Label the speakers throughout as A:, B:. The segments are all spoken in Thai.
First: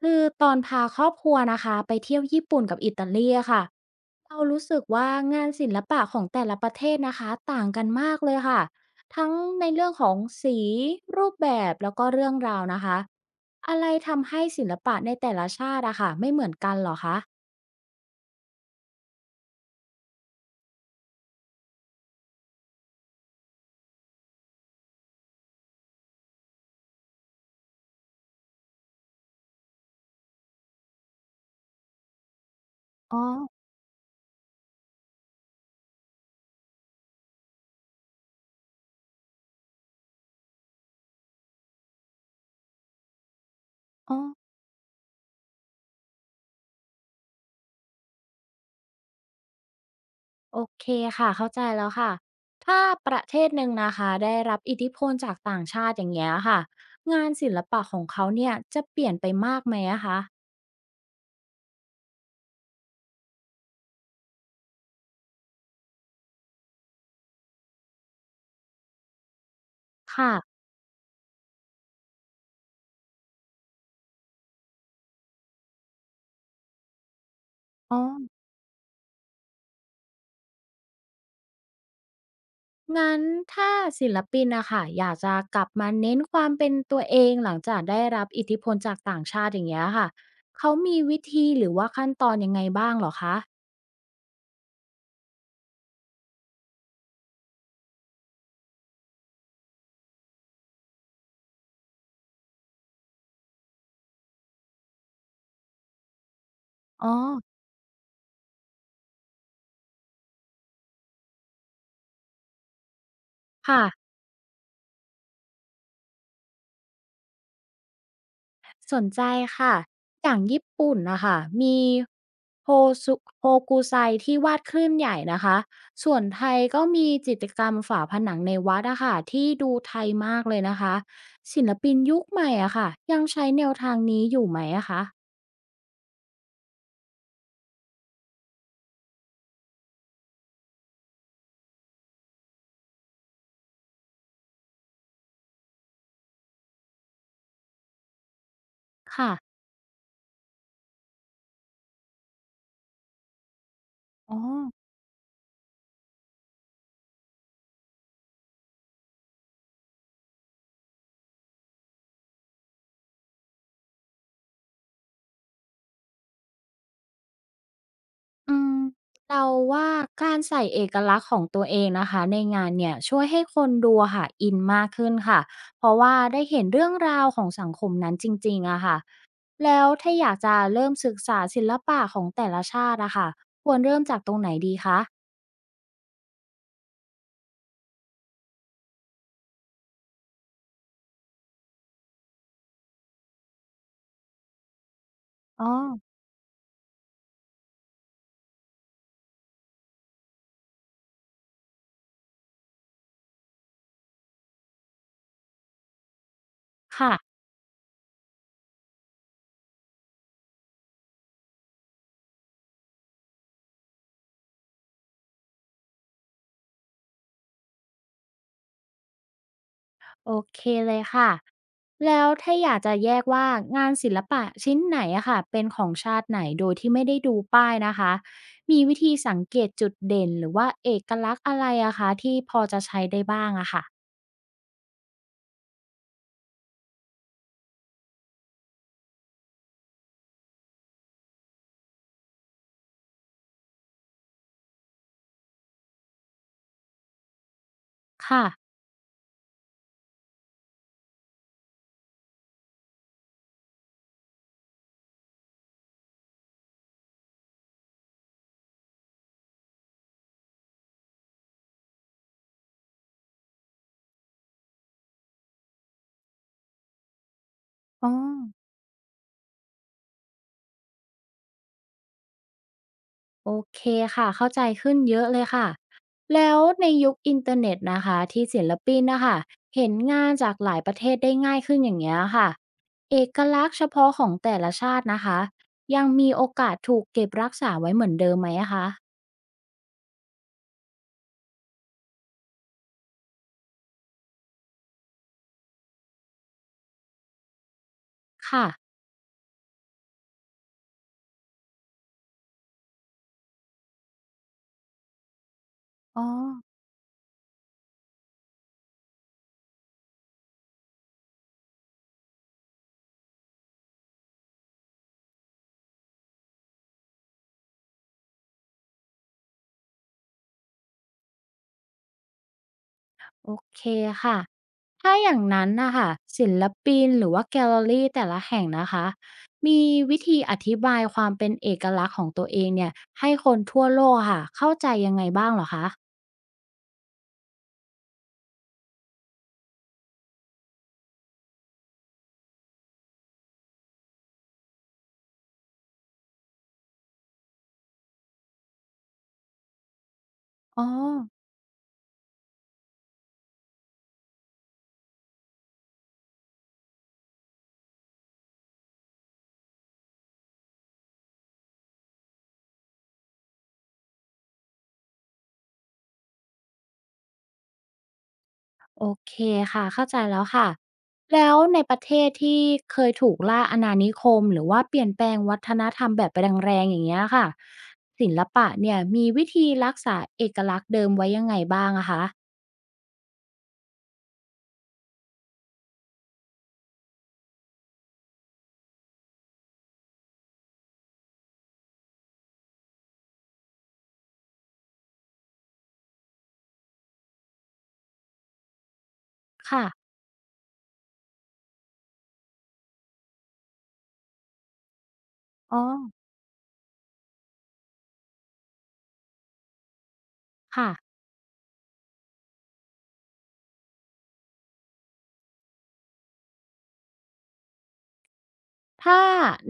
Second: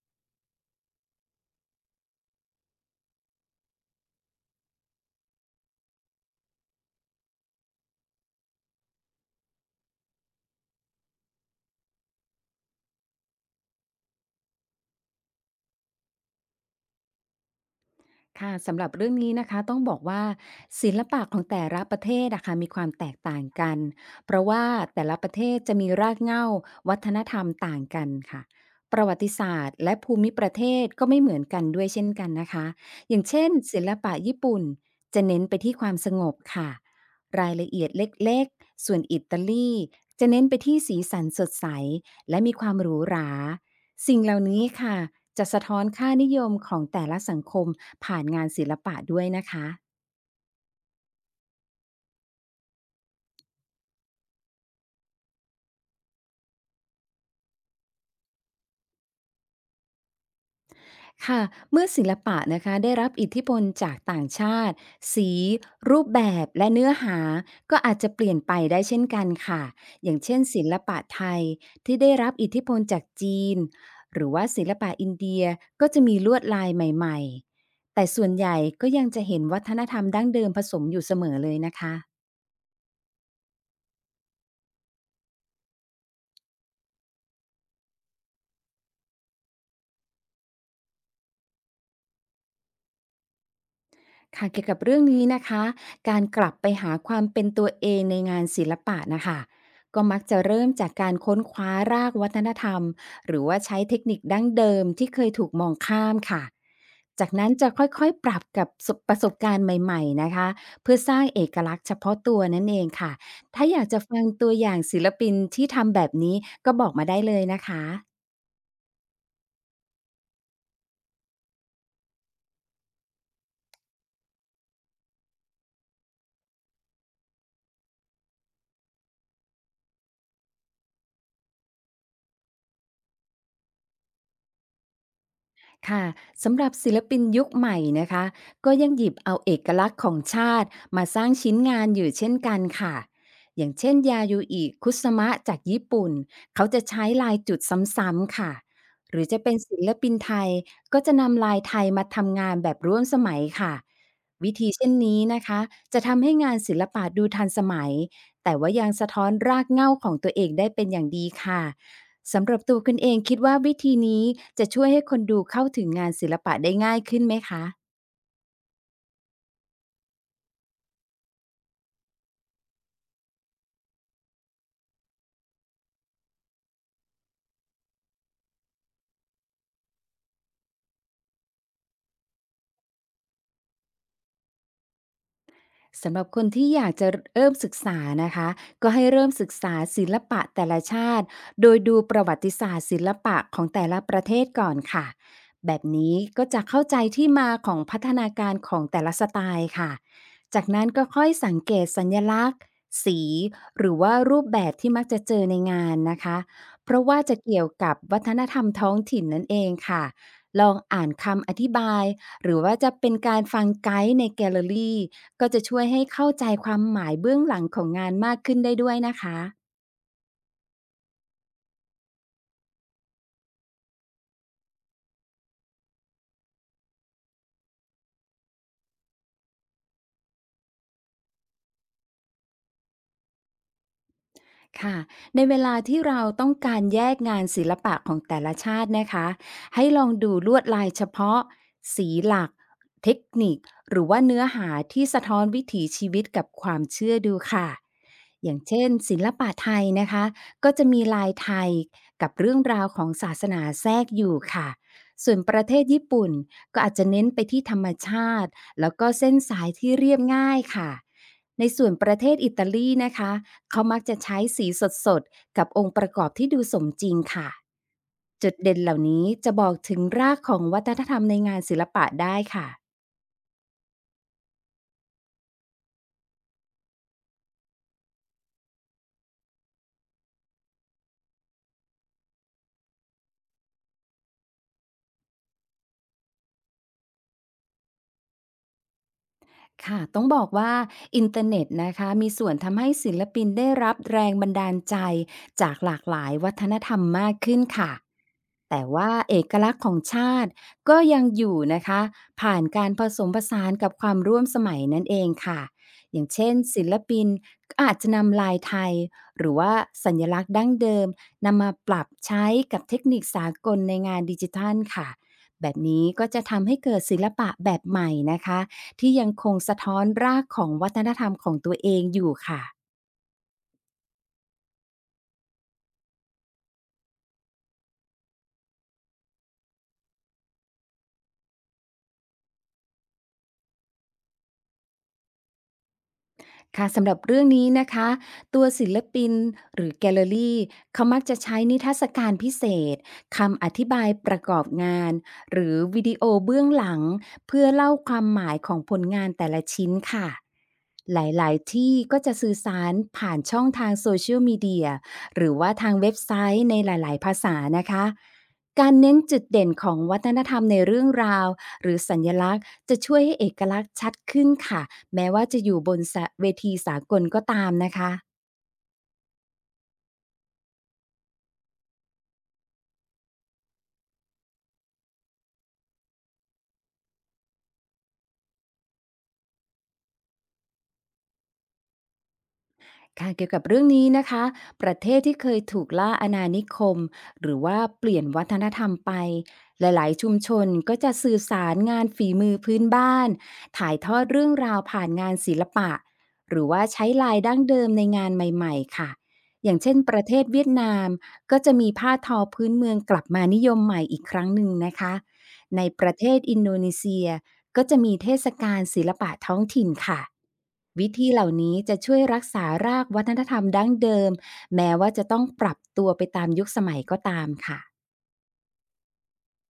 A: คือตอนพาครอบครัวนะคะไปเที่ยวญี่ปุ่นกับอิตาลีอะค่ะเรารู้สึกว่างานศิลปะของแต่ละประเทศนะคะต่างกันมากเลยค่ะทั้งในเรื่องของสีรูปแบบแล้วก็เรื่องราวนะคะอะไรทำให้ศิลปะในแต่ละชาติอะค่ะไม่เหมือนกันเหรอคะ
B: ค่ะสำหรับเรื่องนี้นะคะต้องบอกว่าศิลปะของแต่ละประเทศนะคะมีความแตกต่างกันเพราะว่าแต่ละประเทศจะมีรากเหง้าวัฒนธรรมต่างกันค่ะประวัติศาสตร์และภูมิประเทศก็ไม่เหมือนกันด้วยเช่นกันนะคะอ
A: อ๋อ
B: ย่างเช่นศิลปะญี่ปุ่นจะเน้นไปที่ความสงบค่ะรายละเอียดเล็กๆส่วนอิตาลีจะเน้นไปที่สีสันสดใสและมีความหรูหรา
A: อ๋อ
B: สิ่งเหล่านี้ค่ะจะสะท้อนค่านิยมของแต่ละสังคมผ่านงานศิลปะด้วยนะคะ
A: โอเคค่ะเข้าใจแล้วค่ะถ้าประเทศหนึ่งนะคะได้รับอิทธิพลจากต่างชาติอย่างเงี้ยค่ะงานศิลปะของเขาเนี่ยจะเปลี่ยนไปมากไหมอะคะ
B: ค่ะเมื่อศิลปะนะคะได้รับอิทธิพลจากต่างชาติสีรูปแบบและเนื้อหาก็อาจจะเปลี่ยนไปได้เช่นกันค่ะอย่าง
A: ค่ะ
B: เช่นศิลปะไทยที่ได้รับอิทธิพลจากจีนหรือว่าศิลปะอินเดียก็จะมีลวดลายใหม่
A: อ๋
B: ๆ
A: อ
B: แต่ส่วนใหญ่ก็ยังจะเห็นวัฒนธรรมดั้งเดิมผสมอยู่เสมอเลยนะคะ
A: งั้นถ้าศิลปินนะค่ะอยากจะกลับมาเน้นความเป็นตัวเองหลังจากได้รับอิทธิพลจากต่างชาติอย่างเงี้ยค่ะเขามีวิธีหรือว่าขั้นตอนยังไงบ้างเหรอคะ
B: ค่ะเกี่ยวกับเรื่องนี้นะคะการกลับไปหาความเป็นตัวเองในงานศิลปะนะคะก็มักจะเริ่มจากการค้นคว้ารากวัฒนธรรม หรือว่าใช้เทคนิคดั้งเดิมที่เคยถูกมองข้ามค่ะ
A: อ๋อ
B: จากนั้นจะค่อยๆปรับกับประสบการณ์ใหม่ๆนะคะเพื่อสร้างเอกลักษณ์เฉพาะตัวนั่นเองค่ะถ้าอ
A: ค่ะ
B: ยากจะฟังตัวอย่างศิลปินที่ทำแบบนี้ก็บอกมาได้เลยนะคะ
A: สนใจค่ะ อย่างญี่ปุ่นนะค่ะมีโฮซุโฮกุไซที่วาดคลื่นใหญ่นะคะส่วนไทยก็มีจิตรกรรมฝาผนังในวัดอะค่ะที่ดูไทยมากเลยนะคะศิลปินยุคใหม่อะค่ะยังใช้แนวทางนี้อยู่ไหมอะคะ
B: ค่ะสำหรับศิลปินยุคใหม่นะคะก็ยังหยิบเอาเอกลักษณ์ของชาติมาสร้างชิ้นงานอยู่เช่นกันค่ะอย่างเช่นยาโยูอิคุสมะจากญี่ปุ่นเขาจะใช้ลายจุดซ้ำๆค่ะหรือ
A: ค่ะ
B: จะเป็นศิลปินไทยก็จะนำลายไทยมาทำงานแบบร่วมสมัยค่ะ
A: อ๋อ
B: วิธีเช่นนี้นะคะจะทำให้งานศิลปะดูทันสมัยแต่ว่ายังสะท้อนรากเหง้าของตัวเองได้เป็นอย่างดีค่ะ สำหรับตัวคุณเองคิดว่าวิธีนี้จะช่วยให้คนดูเข้าถึงงานศิลปะได้ง่ายขึ้นไหมคะ
A: อืมเราว่าการใส่เอกลักษณ์ของตัวเองนะคะในงานเนี่ยช่วยให้คนดูอะค่ะอินมากขึ้นค่ะเพราะว่าได้เห็นเรื่องราวของสังคมนั้นจริงๆอะค่ะแล้วถ้าอยากจะเริ่มศึกษาศิลปะของแต่ละชาติอะค่ะควรเริ่มจากตรงไหนดีคะ
B: สำหรับคนที่อยากจะเริ่มศึกษานะคะก็ให้เริ่มศึกษาศิลปะแต่ละชาติโดยดูประวัติศาสตร์ศิลปะของแต่ละประเทศก่อนค่ะ
A: อ๋อ
B: แบบนี้ก็จะเข้าใจที่มาของพัฒนาการของแต่ละสไตล์ค่ะจากนั้นก็ค่อยสังเกตสัญลักษณ์สีหรือว่ารูปแบบที่มักจะเจอในงานนะคะเพราะ
A: ค่ะ
B: ว่าจะเกี่ยวกับวัฒนธรรมท้องถิ่นนั่นเองค่ะลองอ่านคำอธิบายหรือว่าจะเป็นการฟังไกด์ในแกลเลอรี่ ก็จะช่วยให้เข้าใจความหมายเบื้องหลังของงานมากขึ้นได้ด้วยนะคะ
A: โอเคเลยค่ะ แล้วถ้าอยากจะแยกว่างานศิลปะชิ้นไหนอะค่ะเป็นของชาติไหนโดยที่ไม่ได้ดูป้ายนะคะ มีวิธีสังเกตจุดเด่นหรือว่าเอกลักษณ์อะไรอะคะที่พอจะใช้ได้บ้างอะค่ะ
B: ค่ะในเวลาที่เราต้องการแยกงานศิลปะของแต่ละชาตินะคะให้ลองดูลวดลายเฉพาะสีหลักเทคนิคหรือว่าเนื้อหาที่สะท้อนวิถีชีวิตกับความเชื่อดูค่ะ
A: ค่ะ
B: อย่างเช่นศิลปะไทยนะคะก็จะมีลายไทยกับเรื่องราวของศาสนาแทรกอยู่ค่ะส่วนประเทศญี่ปุ่นก็อาจจะเน้นไปที่ธรรมชาติแล้วก็เส้นสายที่เรียบง่ายค่ะในส่วนประเทศอิตาลีนะคะ เขามักจะใช้สีสดๆกับองค์ประกอบที่ดูสมจริงค่ะ
A: อ๋อ
B: จุดเด่นเหล่านี้จะบอกถึงรากของวัฒนธรรมในงานศิลปะได้ค่ะ
A: โอเคค่ะเข้าใจขึ้นเยอะเลยค่ะแล้วในยุคอินเทอร์เน็ตนะคะที่ศิลปินนะคะเห็นงานจากหลายประเทศได้ง่ายขึ้นอย่างเงี้ยค่ะเอกลักษณ์เฉพาะของแต่ละชาตินะคะยังมีโอกาสถูกเก็บรักษาไว้เหมือนเดิมไหมอะคะ
B: ค่ะต้องบอกว่าอินเทอร์เน็ตนะคะมีส่วนทำให้ศิลปินได้รับแรงบันดาลใจจากหลากหลายวัฒนธรรมมากขึ้นค่ะ
A: ค่ะ
B: แต่ว่าเอกลักษณ์ของชาติก็ยังอยู่นะคะผ่านการผสมผสานกับความร่วมสมัยนั่นเองค่ะอ
A: อ๋อ
B: ย่างเช่นศิลปินก็อาจจะนำลายไทยหรือว่าสัญลักษณ์ดั้งเดิมนำมาปรับใช้กับเทคนิคสากลในงานดิจิทัลค่ะแบบนี้ก็จะทำให้เกิดศิลปะแบบใหม่นะคะ ที่ยังคงสะท้อนรากของวัฒนธรรมของตัวเองอยู่ค่ะ
A: โอเคค่ะถ้าอย่างนั้นนะคะศิลปินหรือว่าแกลเลอรี่แต่ละแห่งนะคะมีวิธีอธิบายความเป็นเอกลักษณ์ของตัวเองเนี่ยให้คนทั่วโลกค่ะเข้าใจยังไงบ้างเหรอคะ
B: ค่ะสำหรับเรื่องนี้นะคะ ตัวศิลปินหรือแกลเลอรี่เขามักจะใช้นิทรรศการพิเศษคำอธิบายประกอบงานหรือวิดีโอเบื้องหลังเพื่อเล่าความหมายของผลงานแต่ละชิ้นค่ะ
A: อ๋อ
B: หลายๆที่ก็จะสื่อสารผ่านช่องทางโซเชียลมีเดียหรือว่าทางเว็บไซต์ในหลายๆภาษานะคะ การเน้นจุดเด่นของวัฒนธรรมในเรื่องราวหรือสัญลักษณ์จะช่วยให้เอกลักษณ์ชัดขึ้นค่ะแม้ว่าจะอยู่บนสะเวทีสากลก็ตามนะคะ
A: โอเคค่ะเข้าใจแล้วค่ะแล้วในประเทศที่เคยถูกล่าอาณานิคมหรือว่าเปลี่ยนแปลงวัฒนธรรมแบบแรงๆอย่างเงี้ยค่ะศิลปะเนี่ยมีวิธีรักษาเอกลักษณ์เดิมไว้ยังไงบ้างอะคะ
B: ค่ะเกี่ยวกับเรื่องนี้นะคะ ประเทศที่เคยถูกล่าอาณานิคมหรือว่าเปลี่ยนวัฒนธรรมไป หลายๆชุมชนก็จะสื่อสารงานฝีมือพื้นบ้าน ถ่ายทอดเรื่องราวผ่านงานศิลปะหรือว่าใช้ลายดั้งเดิมในงานใหม่ๆค่ะ อย่าง
A: ค่ะ
B: เช่นประเทศเวียดนามก็จะมีผ้าทอพื้นเมืองกลับมานิยมใหม่อีกครั้งหนึ่งนะคะ
A: อ๋อ
B: ในประเทศอินโดนีเซีย ก็จะมีเทศกาลศิลปะท้องถิ่นค่ะ
A: ค่ะ
B: วิธีเหล่านี้จะช่วยรักษารากวัฒนธรรมดั้งเดิมแม้ว่าจะต้องปรับตัวไปตามยุคสมัยก็ตามค่ะ
A: ถ้า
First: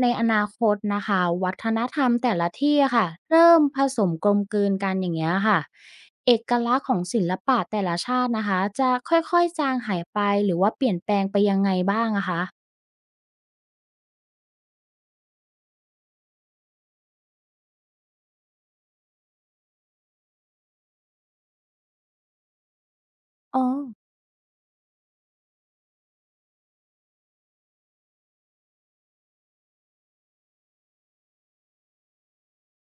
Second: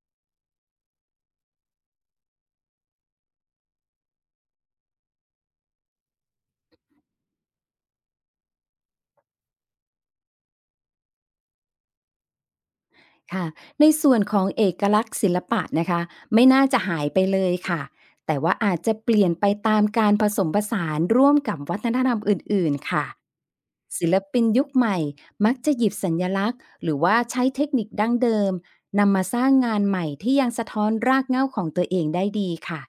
A: ในอนาคตนะคะวัฒนธรรมแต่ละที่อะค่ะเริ่มผสมกลมกลืนกันอย่างเงี้ยค่ะเอกลักษณ์ของศิลปะแต่ละชาตินะคะจะค่อยๆจางหายไปหรือว่าเปลี่ยนแปลงไปยังไงบ้างอะคะ
B: ค่ะในส่วนของเอกลักษณ์ศิลปะนะคะไม่น่าจะหายไปเลยค่ะแต่ว่าอาจจะเปลี่ยนไปตามการผสมผสานร่วมกับวัฒนธรรมอื่นๆค่ะ
A: อ๋อ
B: ศิลปินยุคใหม่มักจะหยิบสัญลักษณ์หรือว่าใช้เทคนิคดั้งเดิมนำมาสร้างงานใหม่ที่ยังสะท้อนรากเหง้าของตัวเองได้ดีค่ะ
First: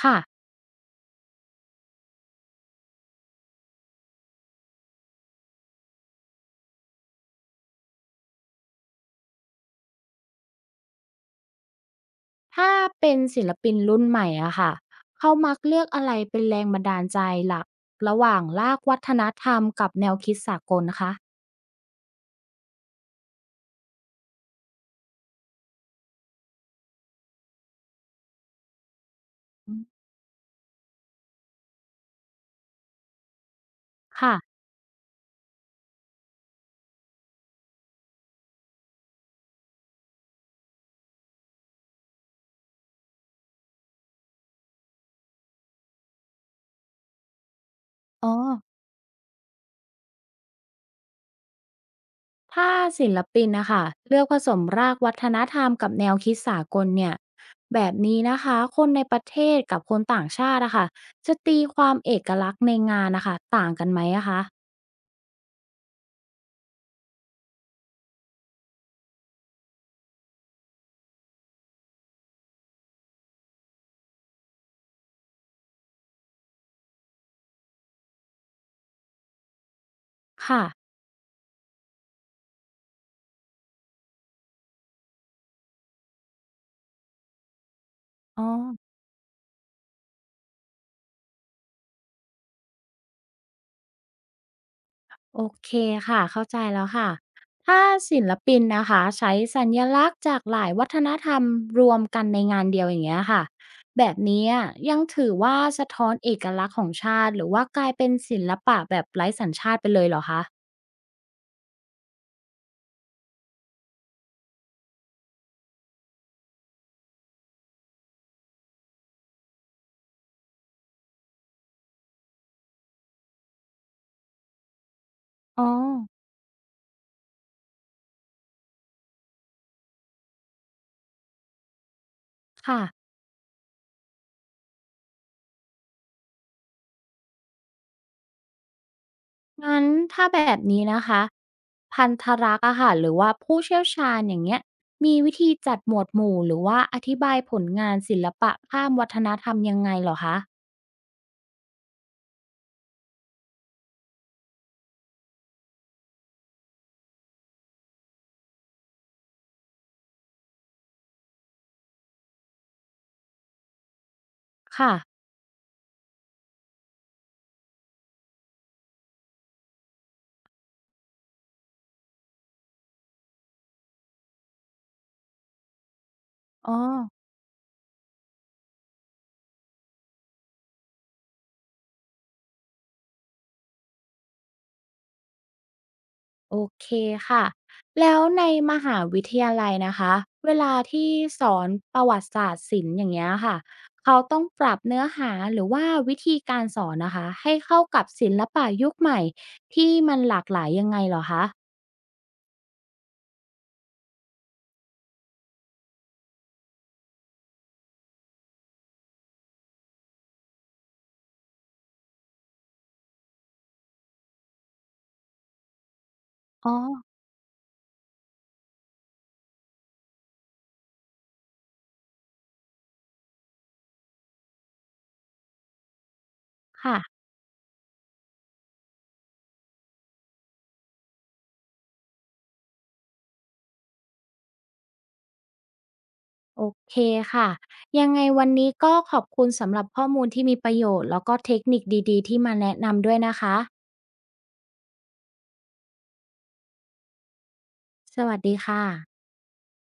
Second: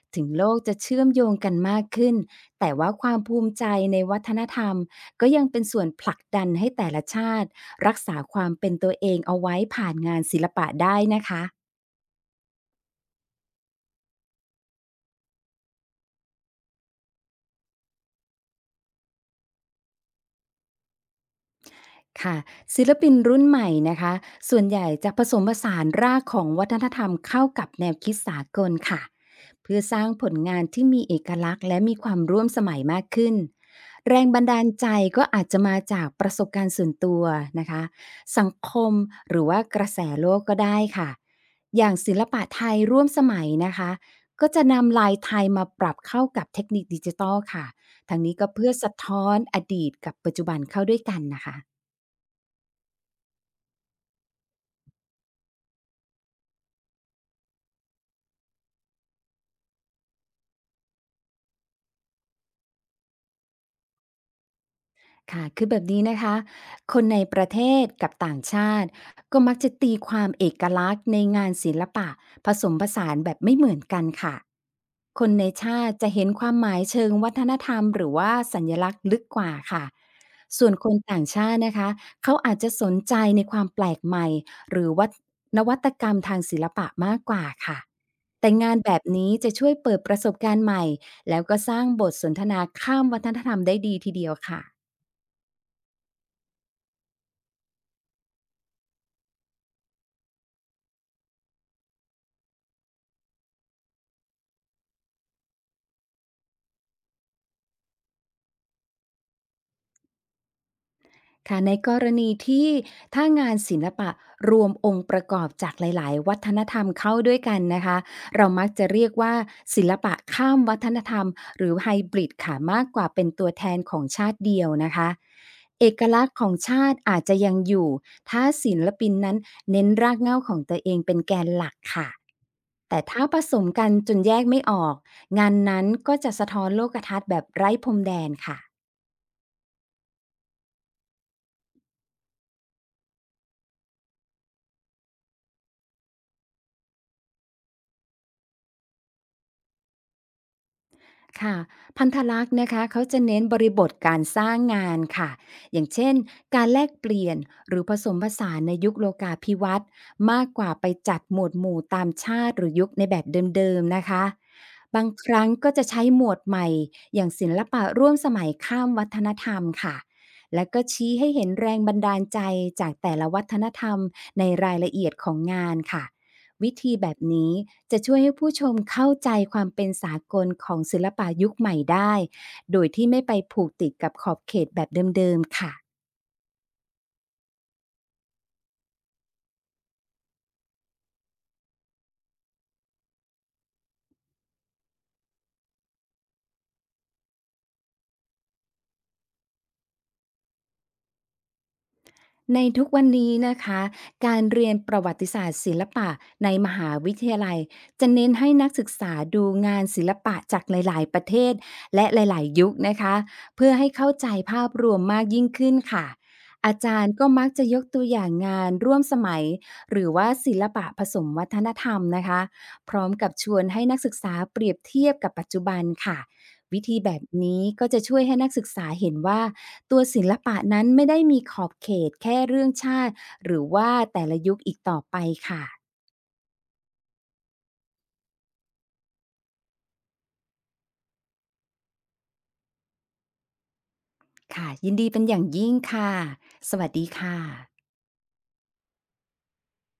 A: ค่ะ
B: ถึงโลกจะเชื่อมโยงกันมากขึ้นแต่ว่าความภูมิใจในวัฒนธรรม ก็ยังเป็นส่วนผลักดันให้แต่ละชาติรักษาความเป็นตัวเองเอาไว้ผ่านงานศิลปะได้นะคะ
A: ถ้าเป็นศิลปินรุ่นใหม่อะค่ะเขามักเลือกอะไรเป็นแรงบันดาลใจหลักระหว่างรากวัฒนธรรมกับแนวคิดสากลนะคะ
B: ค่ะศิลปินรุ่นใหม่นะคะส่วนใหญ่จะผสมผสานรากของวัฒนธรรมเข้ากับแนวคิดสากลค่ะ
A: อื
B: เพื่อ
A: ม
B: สร้างผลงานที่มีเอกลักษณ์และมีความร่วมสมัยมากขึ้นแรง
A: ค่ะ
B: บันดาลใจก็อาจจะมาจากประสบการณ์ส่วนตัวนะคะสังคมหรือว่ากระแสโลกก็ได้ค่ะอย่างศิลปะไทยร่วมสมัยนะคะก็จะนำลายไทยมาปรับเข้ากับเทคนิคดิจิตอลค่ะทาง
A: อ๋อ
B: นี้ก็เพื่อสะท้อนอดีตกับปัจจุบันเข้าด้วยกันนะคะ
A: ถ้าศิลปินนะคะเลือกผสมรากวัฒนธรรมกับแนวคิดสากลเนี่ยแบบนี้นะคะคนในประเทศกับคนต่างชาติอะค่ะจะตีความเอกลักษณ์ในงานนะคะต่างกันไหมอะคะ
B: ค่ะคือแบบนี้นะคะ คนในประเทศกับต่างชาติก็มักจะตีความเอกลักษณ์ในงานศิลปะผสมผสานแบบไม่เหมือนกันค่ะ คนในชาติจะเห็นความหมายเชิงวัฒนธรรมหรือว่าสัญลักษณ์ลึกกว่าค่ะ
A: ค่ะ
B: ส่วนคนต่างชาตินะคะ เขาอาจจะสนใจในความแปลกใหม่หรือว่านวัตกรรมทางศิลปะมากกว่าค่ะ
A: อ๋อ
B: แต่งานแบบนี้จะช่วยเปิดประสบการณ์ใหม่แล้วก็สร้างบทสนทนาข้ามวัฒนธรรมได้ดีทีเดียวค่ะ
A: โอเคค่ะเข้าใจแล้วค่ะถ้าศิลปินนะคะใช้สัญลักษณ์จากหลายวัฒนธรรมรวมกันในงานเดียวอย่างเงี้ยค่ะแบบนี้ยังถือว่าสะท้อนเอกลักษณ์ของชาติหรือว่ากลายเป็นศิลปะแบบไร้สัญชาติไปเลยเหรอคะ
B: ค่ะในกรณีที่ถ้างานศิลปะรวมองค์ประกอบจากหลายๆวัฒนธรรมเข้าด้วยกันนะคะเรามักจะเรียกว่าศิลปะข้ามวัฒนธรรมหรือไฮบริดค่ะมากกว่าเป็นตัวแทนของชาติเดียวนะคะ
A: อ๋อ
B: เอกลักษณ์ของชาติอาจจะยังอยู่ถ้าศิลปินนั้นเน้นรากเหง้าของตัวเองเป็นแกนหลักค่ะ
A: ค่ะ
B: แต่ถ้าผสมกันจนแยกไม่ออกงานนั้นก็จะสะท้อนโลกทัศน์แบบไร้พรมแดนค่ะ
A: งั้นถ้าแบบนี้นะคะพันธรักษ์อะค่ะหรือว่าผู้เชี่ยวชาญอย่างเงี้ยมีวิธีจัดหมวดหมู่หรือว่าอธิบายผลงานศิลปะข้ามวัฒนธรรมยังไงเหรอคะ
B: ค่ะพันธลักษณ์นะคะเขาจะเน้นบริบทการสร้างงานค่ะอย่างเช่นการแลกเปลี่ยนหรือผสมผสานในยุคโลกาภิวัตน์มากกว่าไปจัดหมวดหมู่ตามชาติหรือยุคในแบบเดิมๆนะคะ
A: ค่ะ
B: บางครั้งก็จะใช้หมวดใหม่อย่างศิลปะร่วมสมัยข้ามวัฒนธรรมค่ะและก็ชี้ให้เห็นแรงบันดาลใจจากแต่ละวัฒนธรรมในรายละเอียดของงานค่ะ
A: อ๋
B: วิ
A: อ
B: ธีแบบนี้จะช่วยให้ผู้ชมเข้าใจความเป็นสากลของศิลปะยุคใหม่ได้โดยที่ไม่ไปผูกติดกับขอบเขตแบบเดิมๆค่ะ
A: โอเคค่ะแล้วในมหาวิทยาลัยนะคะเวลาที่สอนประวัติศาสตร์ศิลป์อย่างเงี้ยค่ะเขาต้องปรับเนื้อหาหรือว่าวิธีการสอนนะคะให้เข้ากับศิลปะยุคใหม่ที่มันหลากหลายยังไงเหรอคะ
B: ในทุกวันนี้นะคะการเรียนประวัติศาสตร์ศิลปะในมหาวิทยาลัยจะเน้นให้นักศึกษาดูงานศิลปะจากหลายๆประเทศและหลายๆยุคนะคะเพื่อให้เข้าใจภาพรวมมากยิ่งขึ้นค่ะ
A: อ๋อ
B: อาจารย์ก็มักจะยกตัวอย่างงานร่วมสมัยหรือว่าศิลปะผสมวัฒนธรรมนะคะพร้อมกับชวนให้นักศึกษาเปรียบเทียบกับปัจจุบันค่ะวิ
A: ค่ะ
B: ธีแบบนี้ก็จะช่วยให้นักศึกษาเห็นว่า ตัวศิลปะนั้นไม่ได้มีขอบเขตแค่เรื่องชาติหรือว่าแต่ละยุคอีกต่อไปค่ะ
A: โอเคค่ะยังไงวันนี้ก็ขอบคุณสำหรับข้อมูลที่มีประโยชน์แล้วก็เทคนิคดีๆที่มาแนะนำด้วยนะคะ
B: ค่ะยินดีเป็นอย่างยิ่งค่ะ สวัสดีค่ะ
A: สวัสดีค่ะ